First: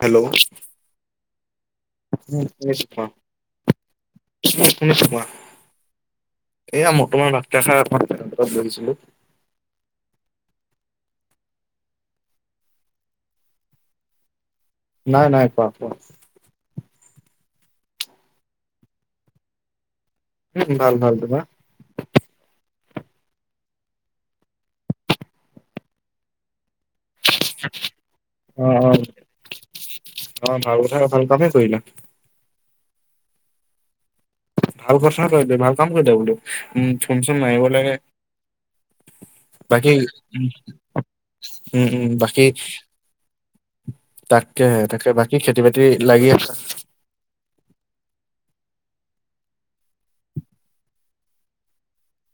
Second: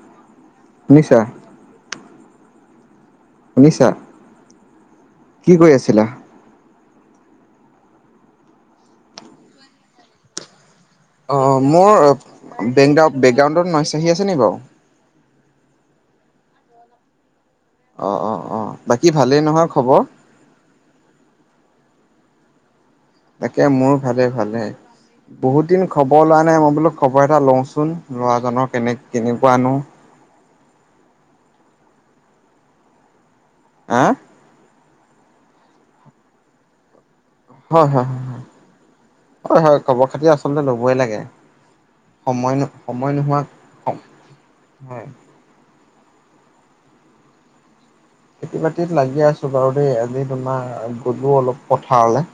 Hello শুনিছা শুনিছো শুনিছা কোৱা। কি কৰি আছিলা? এয়া বৰ্তমান ভাতকেইটা খাই অকনমান ফেনৰ তলত বহিছিলো। অ' মোৰ [unintelligible] বেকগ্ৰাউণ্ডত নয়চ আহি আছে নি বাৰু? নাই নাই কোৱা কোৱা। অ' অ' অ' বাকী ভালেই নহয় খবৰ? ভাল ভাল তোমাৰ? তাকে মোৰ ভালে ভালে, বহুত দিন খবৰ লোৱা নাই মই বোলো খবৰ এটা লওঁচোন অ ল'ৰাজনৰ কেনে কেনেকুৱানো? অ' ভাল কথা ভাল কামে কৰিলা। হা? ভাল কথা কৰিলে ভাল কাম কৰিলে বোলো, উম ফোন চোন মাৰিব হয় লাগে। হয় হয় হয় হয় বাকী খবৰ খাতি আচলতে ল'বই লাগে উম উম, বাকী সময় সময় নোহোৱা তাকেহে হয়। তাকে, বাকী খেতি বাতি লাগি আছা? খেতি বাতিত লাগি আছো বাৰু দেই আজি তোমাৰ গ'লো অলপ পথাৰলে।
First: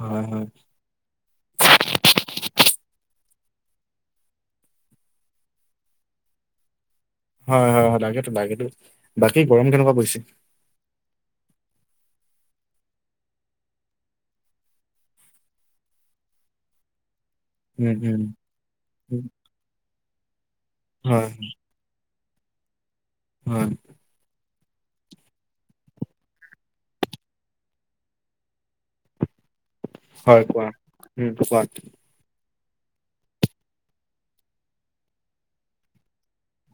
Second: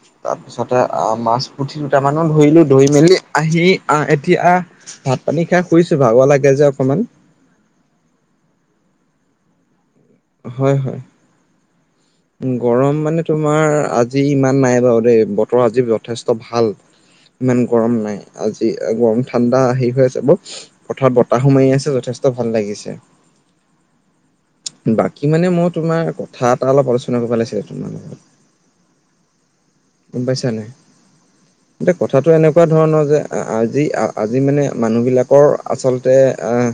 হয় হয় তাৰপিছতে আ মাছ পুঠি দুটামানো ধৰিলো ধৰি মেলি আহি আহ এতিয়া ভাত-পানী খাই শুইছো ভাগৰ লাগে যে অকণমান। হয় হয় হয় লাগেটো লাগেটো, বাকী গৰম কেনেকুৱা পৰিছে? হয় হয়। গৰম মানে তোমাৰ আজি ইমান নাই বাৰু দেই, বতৰ আজি যথেষ্ট ভাল। [inaudible] ইমান উম গৰম নাই, উম আজি গৰম উম, ঠাণ্ডা হেৰি হৈ আছে বৰ, পথাৰত হয় বতাহো মাৰি আছে যথে ত' ভাল লাগিছে। উম বাকী মানে মই তোমাৰ কথা এটা অলপ আলোচনা কৰিব লাগিছিলে তোমাৰ লগত। গম হয় পাইছা কোৱা নাই? উম কোৱা এতি কথাটো এনেকুৱা ধৰণৰ যে আজি আজি মানে মানুহবিলাকৰ আচলতে আহ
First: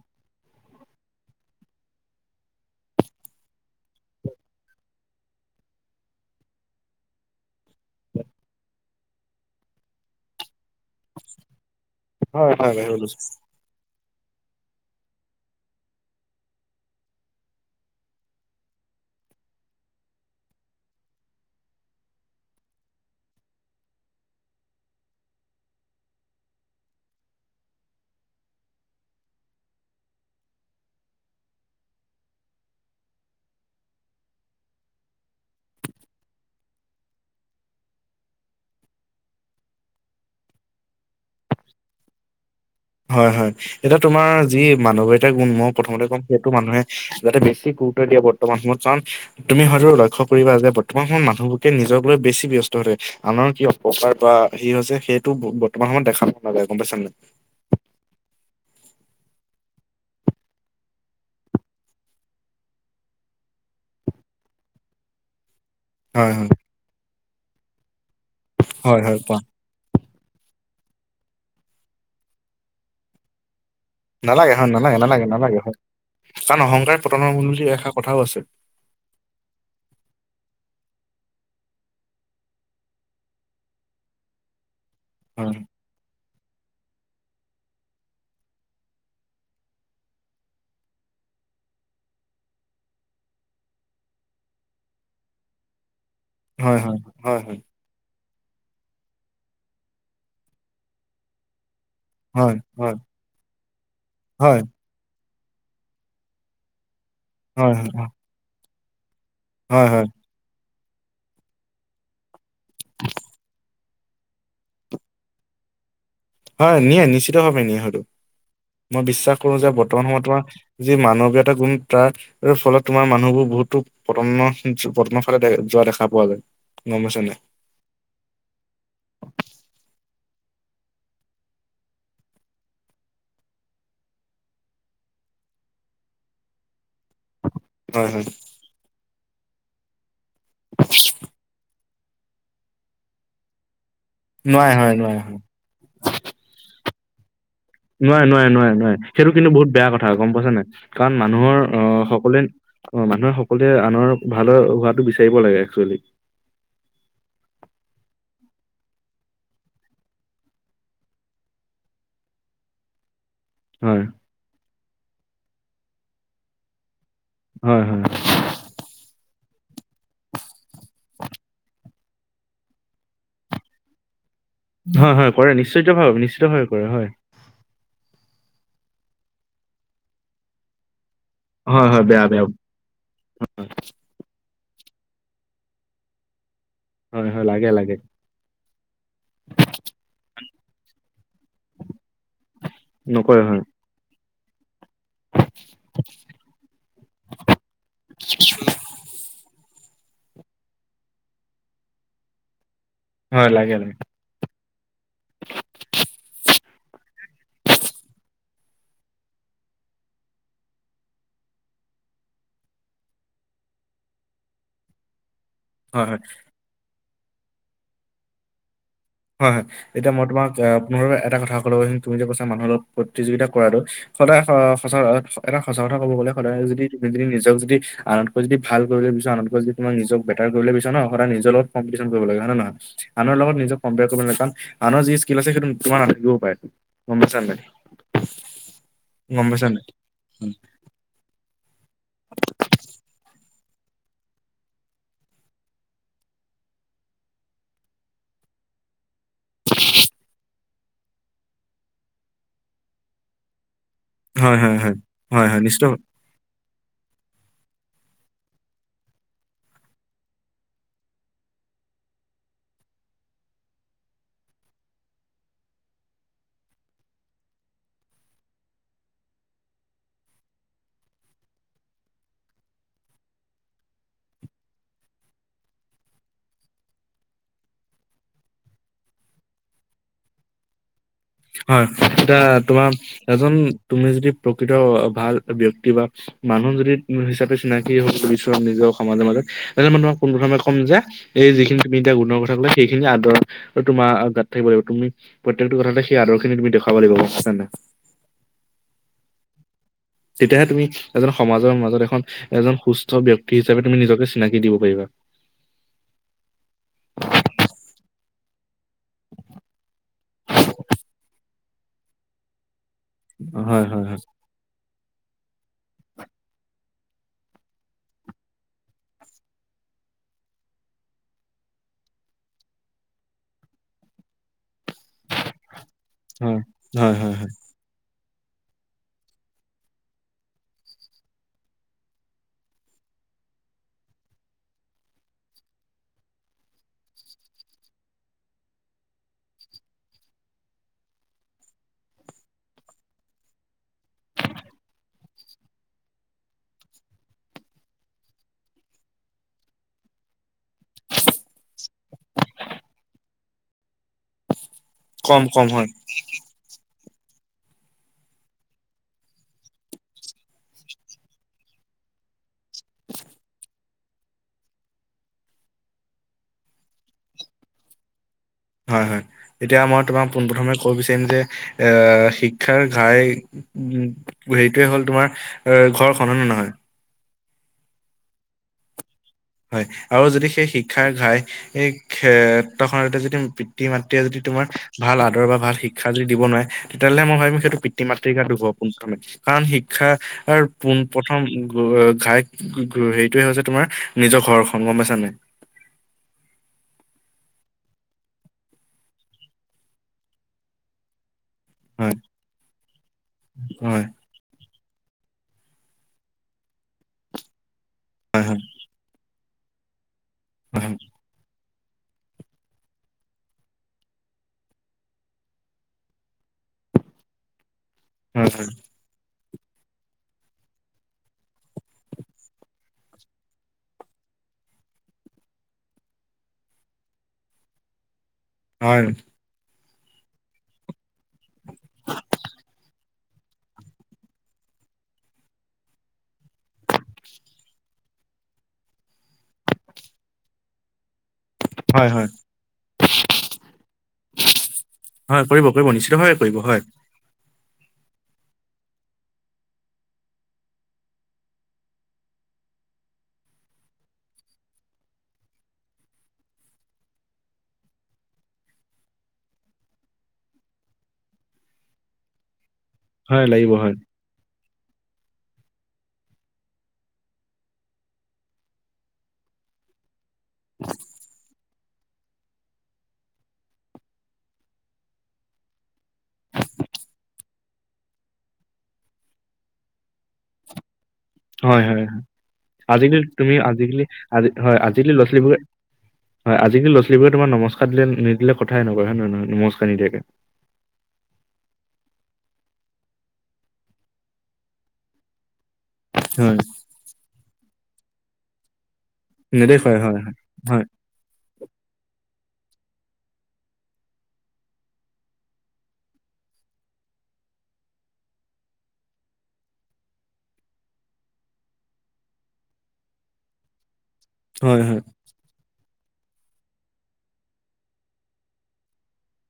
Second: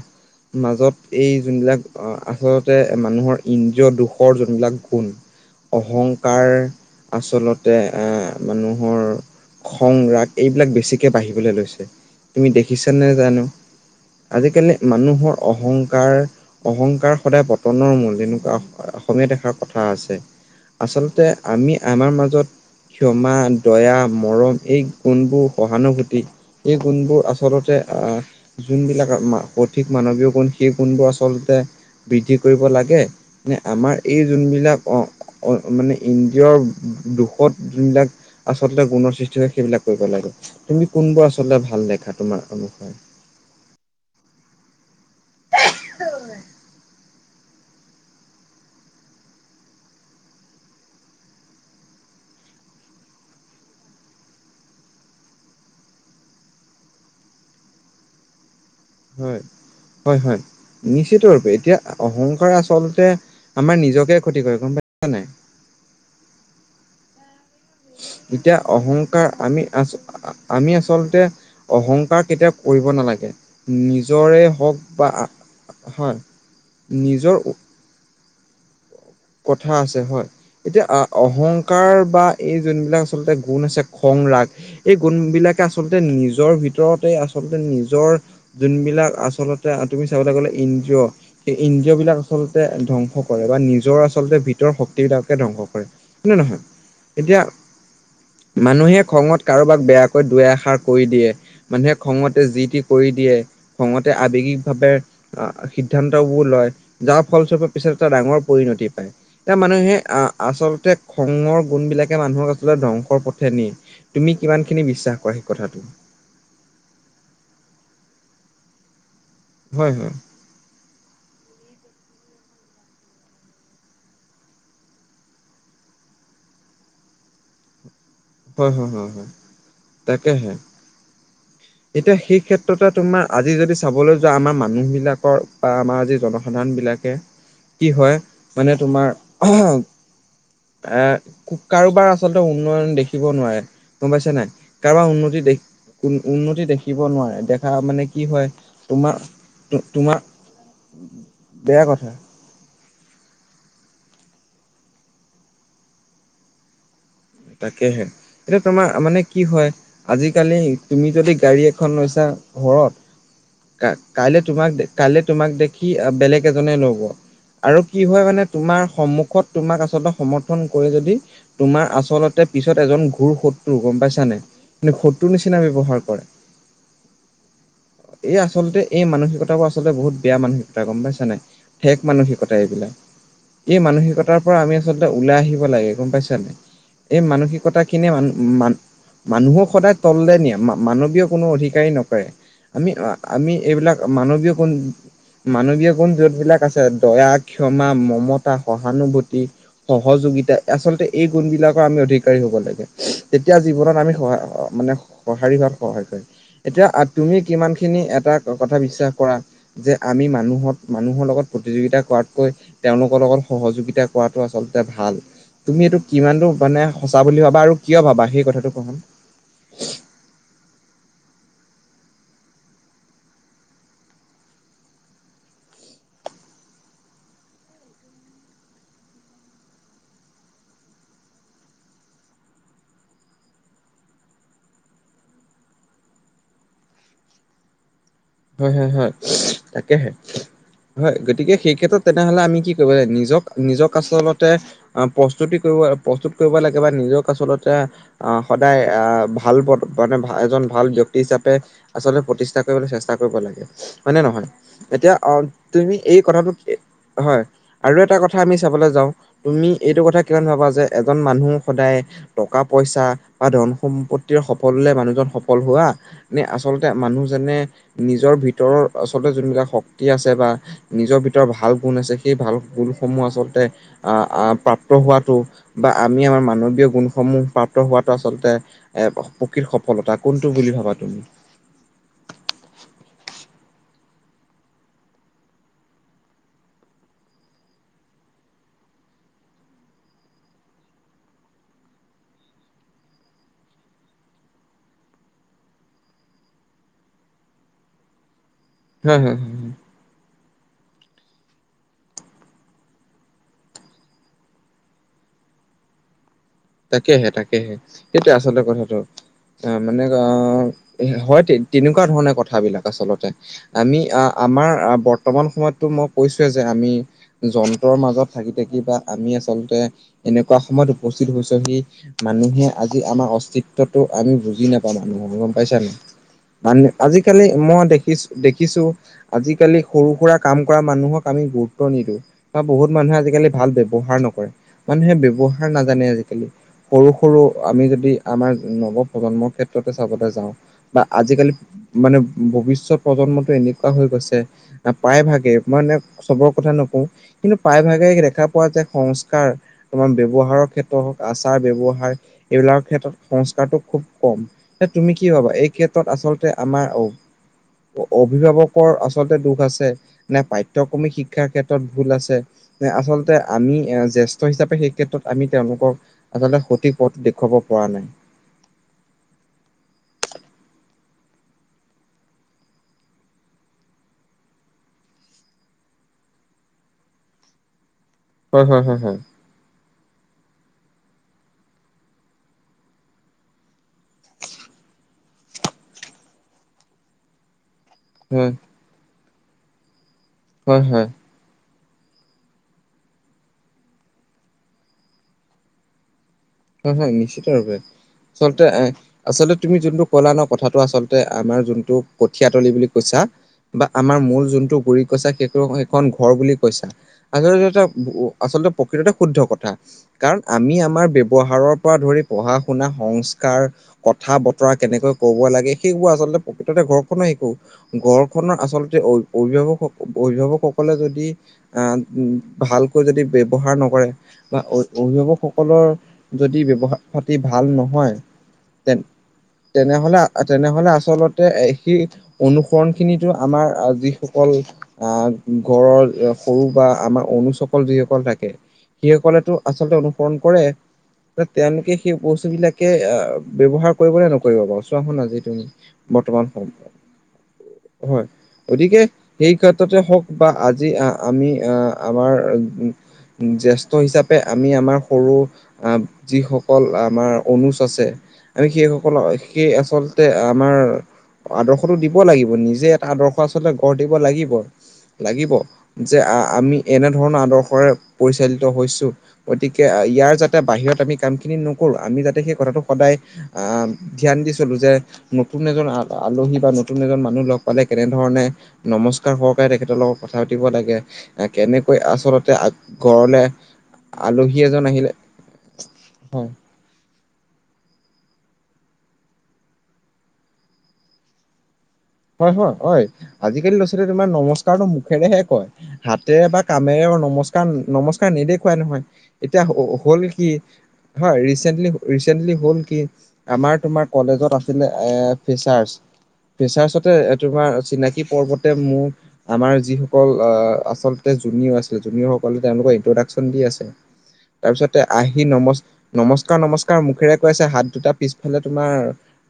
মাজত এই যোনবিলাক আচত মানুহৰ ইন্দ্ৰীয় দুখৰ যোনবিলাক গুণ। অহংকাৰ আচলতে এ মানুহৰ খং, ৰাগ এইবিলাক বেছিকে বাঢ়িবলে লৈছে, হয় তুমি হয় বাহিৰ দেখিছা ওলাইছো নে জানো? আজিকালি মানুহৰ অহংকাৰ অহংকাৰ সদায় পত পতনৰ মূল, এনেকুৱা অসমীয়াত এষাৰ কথা আছে। আচলতে আমি আমাৰ মাজত ক্ষমা, দয়া, মৰম এই কোনবোৰ সহানুভূতি এই গুণবোৰ আচলতে আহ যোনবিলাক সঠিক মানৱীয় গুণ, সেই গুণবোৰ আচলতে বৃদ্ধি কৰিব লাগে। নে আমাৰ এই যোনবিলাক অ' অ' মানে ইন্দ্ৰিয়ৰ দুখত যোনবিলাক আচলতে গুণৰ সৃষ্টি হয় সেইবিলাক কৰিব লাগে। তুমি কোনবোৰ আচলতে ভাল দেখা তোমাৰ অনুসৰ হয় হয়। এতিয়া তোমাৰ যি মানৱীয়তাৰ গুণ মই প্ৰথমতে কম সেইটো মানুহে যাতে বেছি গুৰুত্ব দিয়ে বৰ্তমান সময়ত কাৰণ তুমি হয়তো লক্ষ্য কৰিবা যে বৰ্তমান সময়ত মানুহবোকে নিজক লৈ বেছি ব্যস্ত হৈ থাকে। আনৰ কি প্ৰকাৰ বা সি হৈছে সেইটো বৰ্তমান সময়ত দেখা পোৱা নাযায়। গম পাইছা নাই? হয় হয়। নিশ্চিত ৰূপে। এতিয়া অহংকাৰ আচলতে আমাৰ নিজকে ক্ষতি কৰে গম পাইছ নাই? হয় হয় এতিয়া হয়, হয় অহংকাৰ কোৱা। আমি আছো, আমি আচলতে অহংকাৰ কেতিয়াও কৰিব নালাগে। নিজৰে নালাগে হয়, হওক নালাগে, বা নালাগে, আ নালাগে হয় নিজৰ, সেইষাৰ কথাও আছে। কথা আছে হয়। এতিয়া অহংকাৰ, বা এই যোনবিলাক আচলতে গুণ আছে খং ৰাগ- এই হয়, গুণবিলাকে আচলতে নিজৰ ভিতৰতে আচলতে নিজৰ যোনবিলাক আচলতে তুমি চাবলৈ গ'লে ইন্দ্ৰীয়, সেই ইন্দ্ৰিয় বিলাক আচলতে ধ্বংস কৰে বা নিজৰ আচল- আচলতে ভিতৰ শক্তি বিলাককে ধ্বংস কৰে হয় নে নহয়? হয়, হয়। এতিয়া হয়, হয়, মানুহে খঙত কাৰোবাক বেয়াকৈ দুই এষাৰ কয় দিয়ে। মানুহে খঙতে হয়, যি -টি হয়, হয়, কয় দিয়ে। খঙতে হয়, আবেগিকভাৱে আ সিদ্ধান্তবোৰ লয়। যাৰ ফলস্বৰূপে হয়, পিছত এটা ডাঙৰ পৰিণতি পায়। এতিয়া হয়, মানুহে হয়, আহ আচলতে খঙৰ গুণ বিলাকে মানুহক আচলতে ধ্বংসৰ পথেৰে নিয়ে। তুমি কিমানখিনি বিশ্বাস কৰা সেই কথাটো? হয়, নিয়ে নিশ্চিত ভাৱে নিয়ে হয়তো। মই বিশ্বাস কৰো যে হয় বৰ্তমান হয়, সময়ত তোমাৰ যি মানৱীয়তা গুণ তাক ফলত তোমাৰ মানুহবোৰ বহুতো পতনৰ পতনৰ ফালে যোৱা দেখা পোৱা যায়। গম পাইছ নাই? হয় হয় হয় হয় তাকেহে। এতিয়া সেই ক্ষেত্ৰতে তোমাৰ আজি যদি চাবলৈ যোৱা আমাৰ মানুহ বিলাকৰ বা আমাৰ আজি জনসংখ্যা, সাধাৰনবিলাকে- কি হয় মানে তোমাৰ হে কাৰোবাৰ আ- আচলতে উন্নয়ন দেখিব নোৱাৰে গম পাইছে নাই নোৱাৰে হয় কাৰোবাৰ নোৱাৰে হয়। উন্নতি দেখি উন্নতি দেখিব নোৱাৰে। দে নোৱাৰে নোৱাৰে নোৱাৰে নোৱাৰে সেইটো কিন্তু বহুত বেয়া কথা তোমাৰ গম পাইছ নাই? কাৰণ মানুহৰ বেয়া আহ কথা সকলোৱে অ মানুহে সকলোৱে আনৰ ভালৰ হোৱাটো বিচাৰিব লাগে একচুৱেলি। তাকেহে। এতিয়া তোমাৰ মানে কি হয় আজিকালি তুমি যদি গাড়ী এখন লৈছা ঘৰত, হয় কাইলে তোমাক কাইলে তোমাক দেখি বেলেগ এজনে লব আৰু কি হয় মানে, তোমাৰ সন্মুখত তোমাক আচলতে সমৰ্থন কৰি যদি তোমাৰ আ- আচলতে পিছত এজন ঘূৰ শত্ৰু গম পাইছা নাই? হয় হয় কৰে নিশ্চয়িত ভাৱে নিশ্চিতভাৱে কৰে হয়। এই আচলতে এই মানসিকতাবোৰ আচলতে বহুত বেয়া মানসিকতা গম পাইছ নাই? হয় ঠেক হয় বেয়া বেয়া মানসিকতা এইবিলাক। এই মানসিকতা তাৰ পৰা আমি আচলতে ওলাই আহিব লাগে গম পাইছ নাই? এই হয় হয় লাগে লাগে মানসিকতাখিনিয়ে মানুহ মানুহক সদায় তললে নিয়ে। মানৱীয় কোনো অধিকাৰেই নকৰে। আমি নকৰে আমি হয় এইবিলাক মানৱীয় গুণ, মানৱীয় গুণ যোন বিলাক আছে দয়া, ক্ষমা, মমতা, সহানুভূতি সহযোগিতা আচলতে এই গুণ বিলাকৰ আমি অধিকাৰী হব লাগে। হয় তেতিয়া লাগে লাগে জীৱনত আমি সহায় মানে সঁহাৰি হোৱাত সহায় কৰে। এতিয়া তুমি কিমান খিনি এটা কথা বিশ্বাস কৰা? যে আমি মানুহত মানুহৰ লগত প্ৰতিযোগিতা কৰাতকৈ, তেওঁলোকৰ লগত সহযোগিতা কৰাটো আচলতে ভাল। তুমি এইটো হয় হয়। কিমানটো মানে সঁচা বুলি ভাবা আৰু কিয় ভাবা, সেই কথাটো কোৱা শুন? হয়, হয়, এতিয়া মই তোমাক পুনৰ এটা কথা কলো হয়, তুমি যে কৈছা মানুহৰ লগত প্ৰতিযোগিতা কৰাটো। সদায় সঁচা, এটা সঁচা কথা কব গ'লে, সদায় যদি তুমি নিজক যদি আনতকৈ যদি ভাল কৰিবলৈ বিচাৰা ন', বিকজ যদি তোমাক নিজক বেটাৰ কৰিব বিচাৰা ন, সদায় নিজৰ লগত কম্পিটিচন কৰিব লাগে, হয় নে নহয়? আনৰ লগত নিজক কম্পেয়াৰ কৰিব নালাগে, কাৰণ আনৰ যি স্কিল আছে, সেইটো তোমাৰ নাথাকিবও পাৰে, গ'ম পাইছান নাই? হয়, হয়, হয়, গম পাইছা নে নাই? তাকেহে। হয়, গতিকে সেই ক্ষেত্ৰত তেনেহলে আমি কি কৰিব লাগে, নিজক, নিজক আচলতে আ প্ৰস্তুতি কৰিব, প্ৰস্তুত কৰিব লাগে বা নিজক আচলতে আ সদায় আ ভাল পদ মানে, এজন ভাল ব্যক্তি হিচাপে আচলতে প্ৰতিষ্ঠা কৰিবলৈ চেষ্টা কৰিব লাগে। হয় নে নহয়? হয়, হয়। এতিয়া অঁ হয়, হয় নিশ্চিত তুমি এই কথাটো কি হয়। আৰু এটা কথা আমি চাবলে যাওঁ, তুমি এইটো কথা কিমান ভাবা যে এজন মানুহ সদায় টকা-পইচা বা ধন-সম্পত্তিৰ সফল হ'লে মানুহজন সফল হোৱা। নে আচলতে মানুহজনে, নিজৰ ভিতৰৰ আচলতে যোনবিলাক শক্তি আছে, বা নিজৰ ভিতৰত ভাল গুণ আছে, সেই ভাল গুণসমূহ আচলতে। আ' আ' প্ৰাপ্ত হোৱাটো বা আমি আমাৰ মানৱীয় গুণসমূহ প্ৰাপ্ত হোৱাটো আচলতে। এ প্ৰকৃত সফলতা কোনটো বুলি ভাবা তুমি? হয়, এতিয়া তোমাৰ এজন তুমি যদি প্ৰকৃত ভাল ব্যক্তি, বা মানুহ যদি হিচাপে চিনাকি হব বিচাৰা, নিজৰ সমাজৰ মাজত, এজন মানুহক পুন প্ৰথমে ক'ম যে এই যিখিনি তুমি এতিয়া গুণৰ কথা ক'লে, সেইখিনি আদৰ তোমাৰ গাত থাকিব লাগিব, তুমি প্ৰত্যেকটো কথাতে সেই আদৰখিনি তুমি দেখাব লাগিব, গ'ম পাইছান নাই? হয়, হয়, হয়, হয়। তেতিয়াহে তুমি এজন সমাজৰ মাজত, এখন এজন সুস্থ ব্যক্তি হিচাপে তুমি নিজকে চিনাকি দিব পাৰিবা। তাকেহে, তাকেহে, সেইটোৱেই আচলতে কথাটো। মানে অ', হয় তেনেকুৱা ধৰণে কথাবিলাক আচলতে। হয় আমি হয় হয় আ আমাৰ বৰ্তমান সময়তটো মই কৈছোৱে যে, আমি যন্ত্ৰৰ মাজত থাকি, থাকি, বা আমি আচলতে এনেকুৱা সময়ত উপ হৈছে সি, মানুহে আজি আমাৰ অস্তিত্বটো আমি বুজি নাপাওঁ মানুহৰ পাইছা নে, হয় মান হয় হয় আজিকালি হয় মই দেখিছো, দেখিছো আজিকালি সৰু সুৰা কাম কৰা মানুহক আমি গুৰুত্ব নিদো। বা বহুত মানুহে আজিকালি ভাল ব্যৱহাৰ নকৰে, মানুহে ব্যৱহাৰ নাজানে আজি আজিকালি সৰু, সৰু আমি যদি আমাৰ নৱ-প্ৰজন্মৰ ক্ষেত্ৰতে চাবলে যাওঁ। বা আজিকালি মানে ভৱিষ্যত প্ৰজন্মটো এনেকুৱা হৈ গৈছে। প্ৰায় ভাগে, মই মানে চবৰ কথা নকওঁ। কিন্তু প্ৰায়ভাগে দেখা পোৱা যায়, সংস্কাৰ তোমাৰ ব্যৱহাৰৰ ক্ষেত হওঁক, আচাৰ ব্যৱহাৰ এইবিলাকৰ ক্ষেত্ৰত সংস্কাৰটো খুব কম। তুমি কি কম ভাবা? কম এই হয় ক্ষেত্ৰত আচলতে আমাৰ অ অভিভাৱকৰ আচলতে দুখ আছে [unintelligible] নে পাঠ্যক্ৰমী শিক্ষাৰ ক্ষেত্ৰত ভুল আছে? নে আচলতে আমি এ জ্যেষ্ঠ হিচাপে, সেই ক্ষেত্ৰত আমি তেওঁলোকক আচলতে সঠিক পথ দেখুৱাব পৰা নাই। হয়, হয়, এতিয়া মই তোমাক পোনপ্ৰথমে কব বিচাৰিম যে এ শিক্ষাৰ ঘাই উম' সেইটোৱেই হ'ল তোমাৰ অ ঘৰখন, হয় নে নহয়? হয়, হয় হয়, হয়। হয়, আৰু যদি সেই শিক্ষাৰ ঘাই এই ক্ষেত্ৰখনতে যদি পিতৃ-মাতৃয়ে যদি তোমাৰ ভাল আদৰ বা ভাল শিক ক্ষা যদি দিব নোৱাৰে তেতিয়াহ'লে মই ভাবিম সেইটো পৃত পিতৃ-মাতৃৰ গাত হয় দোষ হ'ব পোনপ্ৰথমে কাৰণ শিক্ষাৰ হয় পোন হয় প্ৰ প্ৰথম গ ঘাই হেৰিটোৱেই হৈছে তোমাৰ নিজৰ ঘৰখন গম পাইছা নাই হয় হয় নিশ্চয়ৰূপে আচলতে এ আচলতে তুমি জোনটো ক'লা ন কথাটো আচলতে আমাৰ জোন তু হয়, কঠিয়াতলি বুলি কৈছা বা হয়, আমাৰ মূল জোনটো গুৰিত কৈছা সেইটো সেইখন ঘৰ বুলি কৈছা। [unintelligible] হয়, হয়, আচলতে প্ৰকৃততে শুদ্ধ কথা, কাৰণ আমি হয়, আমাৰ ব্যৱ সাৰৰ পৰা ধৰি পঢ়া-শুনা সংস্কাৰ কথা বতৰা কেনেকৈ ক'ব লাগে, সেইবোৰ আচলতে প্ৰকৃততে ঘৰখনত শিকো। হয়, ঘৰখনৰ আচলতে অ অভিভাৱক অভিভাৱকসকলে যদি আহ ও ভালকৈ যদি ব্যৱহাৰ নকৰে বা অ অভিভাৱকসকলৰ যদি ব্যৱহাৰ পাতি ভাল নহয়, হয়, তেন তেনেহ'লে তেনেহ'লে আচলতে সি অনুসৰণ খিনি [unintelligible] আমাৰ আ যিসকল আহ ঘৰৰ সৰু বা আমাৰ অনুজসকল যিসকল থাকে। যি সকলেতো আচলতে অনুসৰণ কৰে। তেওঁলোকে হয়, সেই হয়, বস্তুবিলাকে অ ব্যৱহাৰ কৰিব নে নকৰিব বাৰু চোৱাখন আজি হয়, তুমি কৰিব কৰিব নিশ্চিতভাৱে বৰ্তমান কৰিব সম হয়। হয় গতিকে এই ক্ষেত্ৰতে হওক বা আজি আ আমি আ আমাৰ ও ও জেষ্ঠ্য হিচাপে আমি আমাৰ সৰু আ যিসকল আমাৰ অনুজ আছে। আমি সেই সকলক সেই আচলতে আমাৰ আদৰ্শটো দিব লাগিব। নিজে আদৰ্শ হয় আচলতে লাগিব হয়। গঢ় দিব লাগিব। লাগিব যে আ আমি এনেধৰণৰ আদৰ্শৰে পৰিচালিত হৈছোঁ। গতিকে ই ইয়াৰ যাতে বাহিৰত আমি কামখিনি নকৰোঁ। আমি যাতে সেই কথাটো সদায় আহ, ধ্যান দি চলো যে নতুন এজন আ আলহী বা নতুন এজন মানুহ লগ পালে কেনেধৰণে নমস্কাৰ সহকাৰে তেখেতৰ লগত কথা পাতিব লাগে হয় কেনেকৈ হয় হয়। আচলতে আজিকালি ঘৰলে তুমি আজিকালি আজি আলহী হয় এজন আহিলে আজিকালি ল'ৰা-ছোৱালীবোৰ হয়, আজিকালি ল'ৰা-ছোৱালীবোৰে তোমাৰ নমস্কাৰ দিলে নিদিলে কথাই নকয় হয় নে নহয় নমস্কাৰ নিদিয়াকে। হয় হয় হয়। আজিকালি ল'ৰা ছোৱালীয়ে তোমাৰ নমস্কাৰটো মুখেৰেহে কয় হাতেৰে হয় বা কামে [unintelligible] নমস্কাৰ নমস্কাৰ নেদেখুৱাই নহয়, এতিয়া হ নেদেখুৱাই হয় হ'ল কি হয় হয় ৰিচেণ্টলি ৰিচেণ্টলি হ'ল কি আমাৰ তোমাৰ কলেজত আছিলে এ ফেছাৰ্চ। ফেচাৰ্ছত তোমাৰ চিনাকি পৰ্বতে মোক আমাৰ যিসকল আহ আচলতে জুনিয়ৰ আছিলে জুনিয়ৰ সকলে তেওঁলোকে ইন্ট্ৰ'ডাকচন দি আছে। হয় তাৰপিছতে হয় আই সি নম নমস্কাৰ নমস্কাৰ মুখেৰে কৈ আছে হাত দুটা পিছফালে তোমাৰ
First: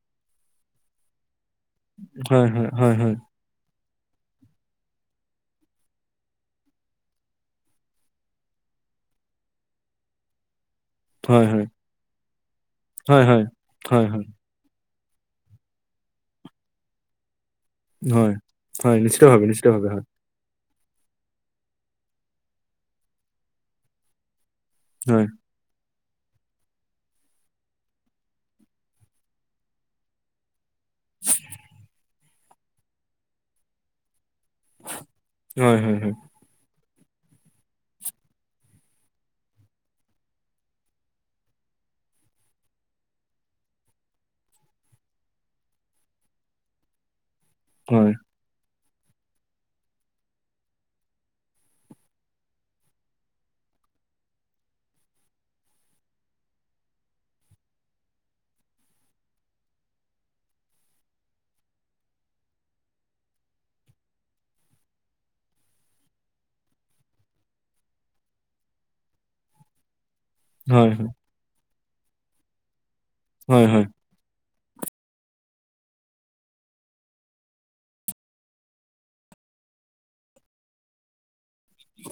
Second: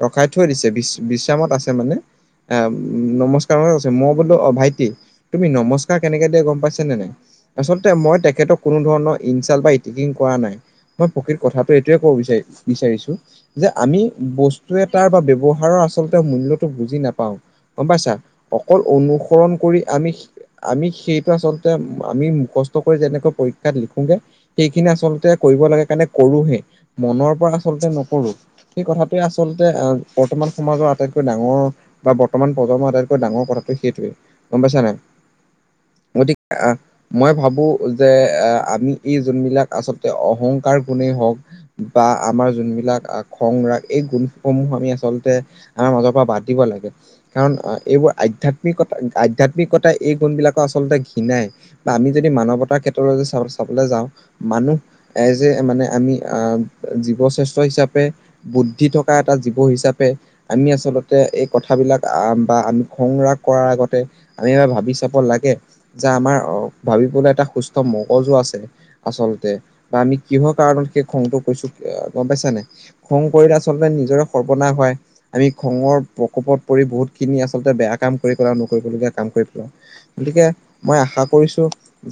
ৰখাই থৈ দিছে। বিছ বিশ্ৰামত আছে মানে হয় হয় হয় আহ নমস্ [unintelligible] মই বোলো অ ভাইটি তুমি নমস্কাৰ কেনেকে দিয়া গম পাইছ নে নাই? আচলতে মই তেখেতক কোনো ধৰণৰ ইনচাল্ট বা ইতিকিং কৰা নাই। মই প্ৰকৃত হয় হয় কথাটো এইটোয়ে ক'ব বিচাৰি বিচাৰিছোঁ হয় হয় যে আমি হয় হয় হয় বস্তু টোয়ে তাৰ বা ব্যৱহাৰৰ আচলতে মূল্যতটো বুজি নাপাওঁ। গম পাইছা। হয় অকল হয় নিশ্চিতভাৱে অনুসৰণ কৰি নিশ্চিতভাৱে হয় আমি আমি সেইটো আচলতে আমি মুখস্থ কৰি যেনেকৈ পৰীক্ষাত লিখোগে। সেইখিনি আচলতে হয় কৰিব লাগে কাৰণে কৰোহে। মনৰ পৰা আচলতে নকৰোঁ। সেই কথাটোৱে আচলতে আহ্ বৰ্তমান সমাজৰ আটাইতকৈ ডাঙৰ বা বৰ্তমান প্ৰজন্মৰ আটাইতকৈ ডাঙৰ কথাটো সেইটোৱে। গম পাইছা নাই? হয় হয় গতি আহ মই ভাবোঁ যে এ আমি এই যোনবিলাক আচলতে অহংকাৰ গুণেই হওঁক। বা আমাৰ যোনবিলাক আহ্ খং ৰাগ এই গুণসমূহ আমি আচলতে আমাৰ মাজৰ পৰা বাদ দিব লাগে। কাৰণ আহএইবোৰ হয় আধ্যাত্মি কতা আধ্যাত্মিকতাই এই গুণবিলাকো আচলতে ঘৃণাই। বা আমি যদি মানৱতাৰ ক্ষেত্ৰলৈ যদি চা-চাবলৈ যাওঁ। মানুহ এজ এ মানে আমি আহ জীৱ শ্ৰেষ্ঠ হিচাপে। বুদ্ধি থকা এটা জীৱ হিচাপে আমি আচলতে এক কথাবিলাক আহ্ বা আমি খং ৰাগ কৰাৰ আগতে আমি এবাৰ ভাবি চাব লাগে। যে আমাৰ অ ভাবিবলৈ এটা সুস্থ মগজু আছে। আচলতে বা আমি কিহৰ কাৰণত হয় সেই হয় খংটো কৰিছোঁ। অ গম পাইছা নে? খং কৰিলে হয় আচলতে নিজৰে সৰ্বনাশ হয়। আমি খঙৰ প্ৰকোপত পৰি বহুতখিনি আচলতে বেয়া কাম কৰি পেলাও। নকৰিবলগীয়া কাম কৰি পেলাও। গতিকে মই আশা কৰিছোঁ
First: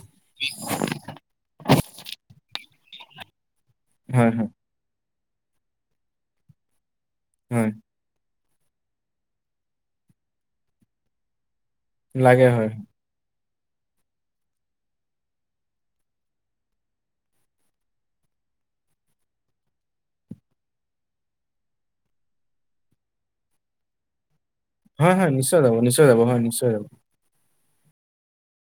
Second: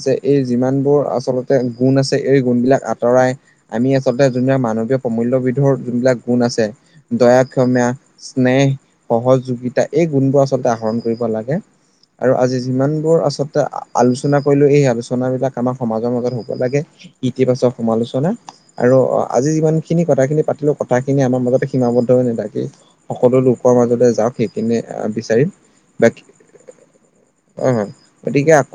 যে এই যিমানবোৰ আচলতে গুণ আছে এই গুণবিলাক আঁতৰাই, আমি আচলতে হয় হয় হয় যোনবিলাক মানৱীয় প্ৰমূল্যবিধৰ যোনবিলাক গুণ আছে। দয়া হয় ক্ষমা স্নেহ সহযোগিতা এই গুণবোৰ আচলতে আহৰণ কৰিব লাগে। আৰু লাগে আজি হয় যিমানবোৰ আচ টান আ-আলোচনা কৰিলোঁ। এই আলোচন বিলাক আমাৰ সমাজৰ মাজত হ'ব লাগে ইতিবাচক সমালোচনা। আৰু আজি যিমান খিনি কথাখিনি পাতিলো কথাখিনি আমাৰ মাজতে সীমাবদ্ধ হৈ নেথাকে। সকলো লোকৰ মাজতে যাওঁক সেইখিনি আহ হয় হয় বিচাৰিম। নিশ্চয় যাব নিশ্চয় যাব বাকী হয় নিশ্চয় যাব অহ গতিকে আ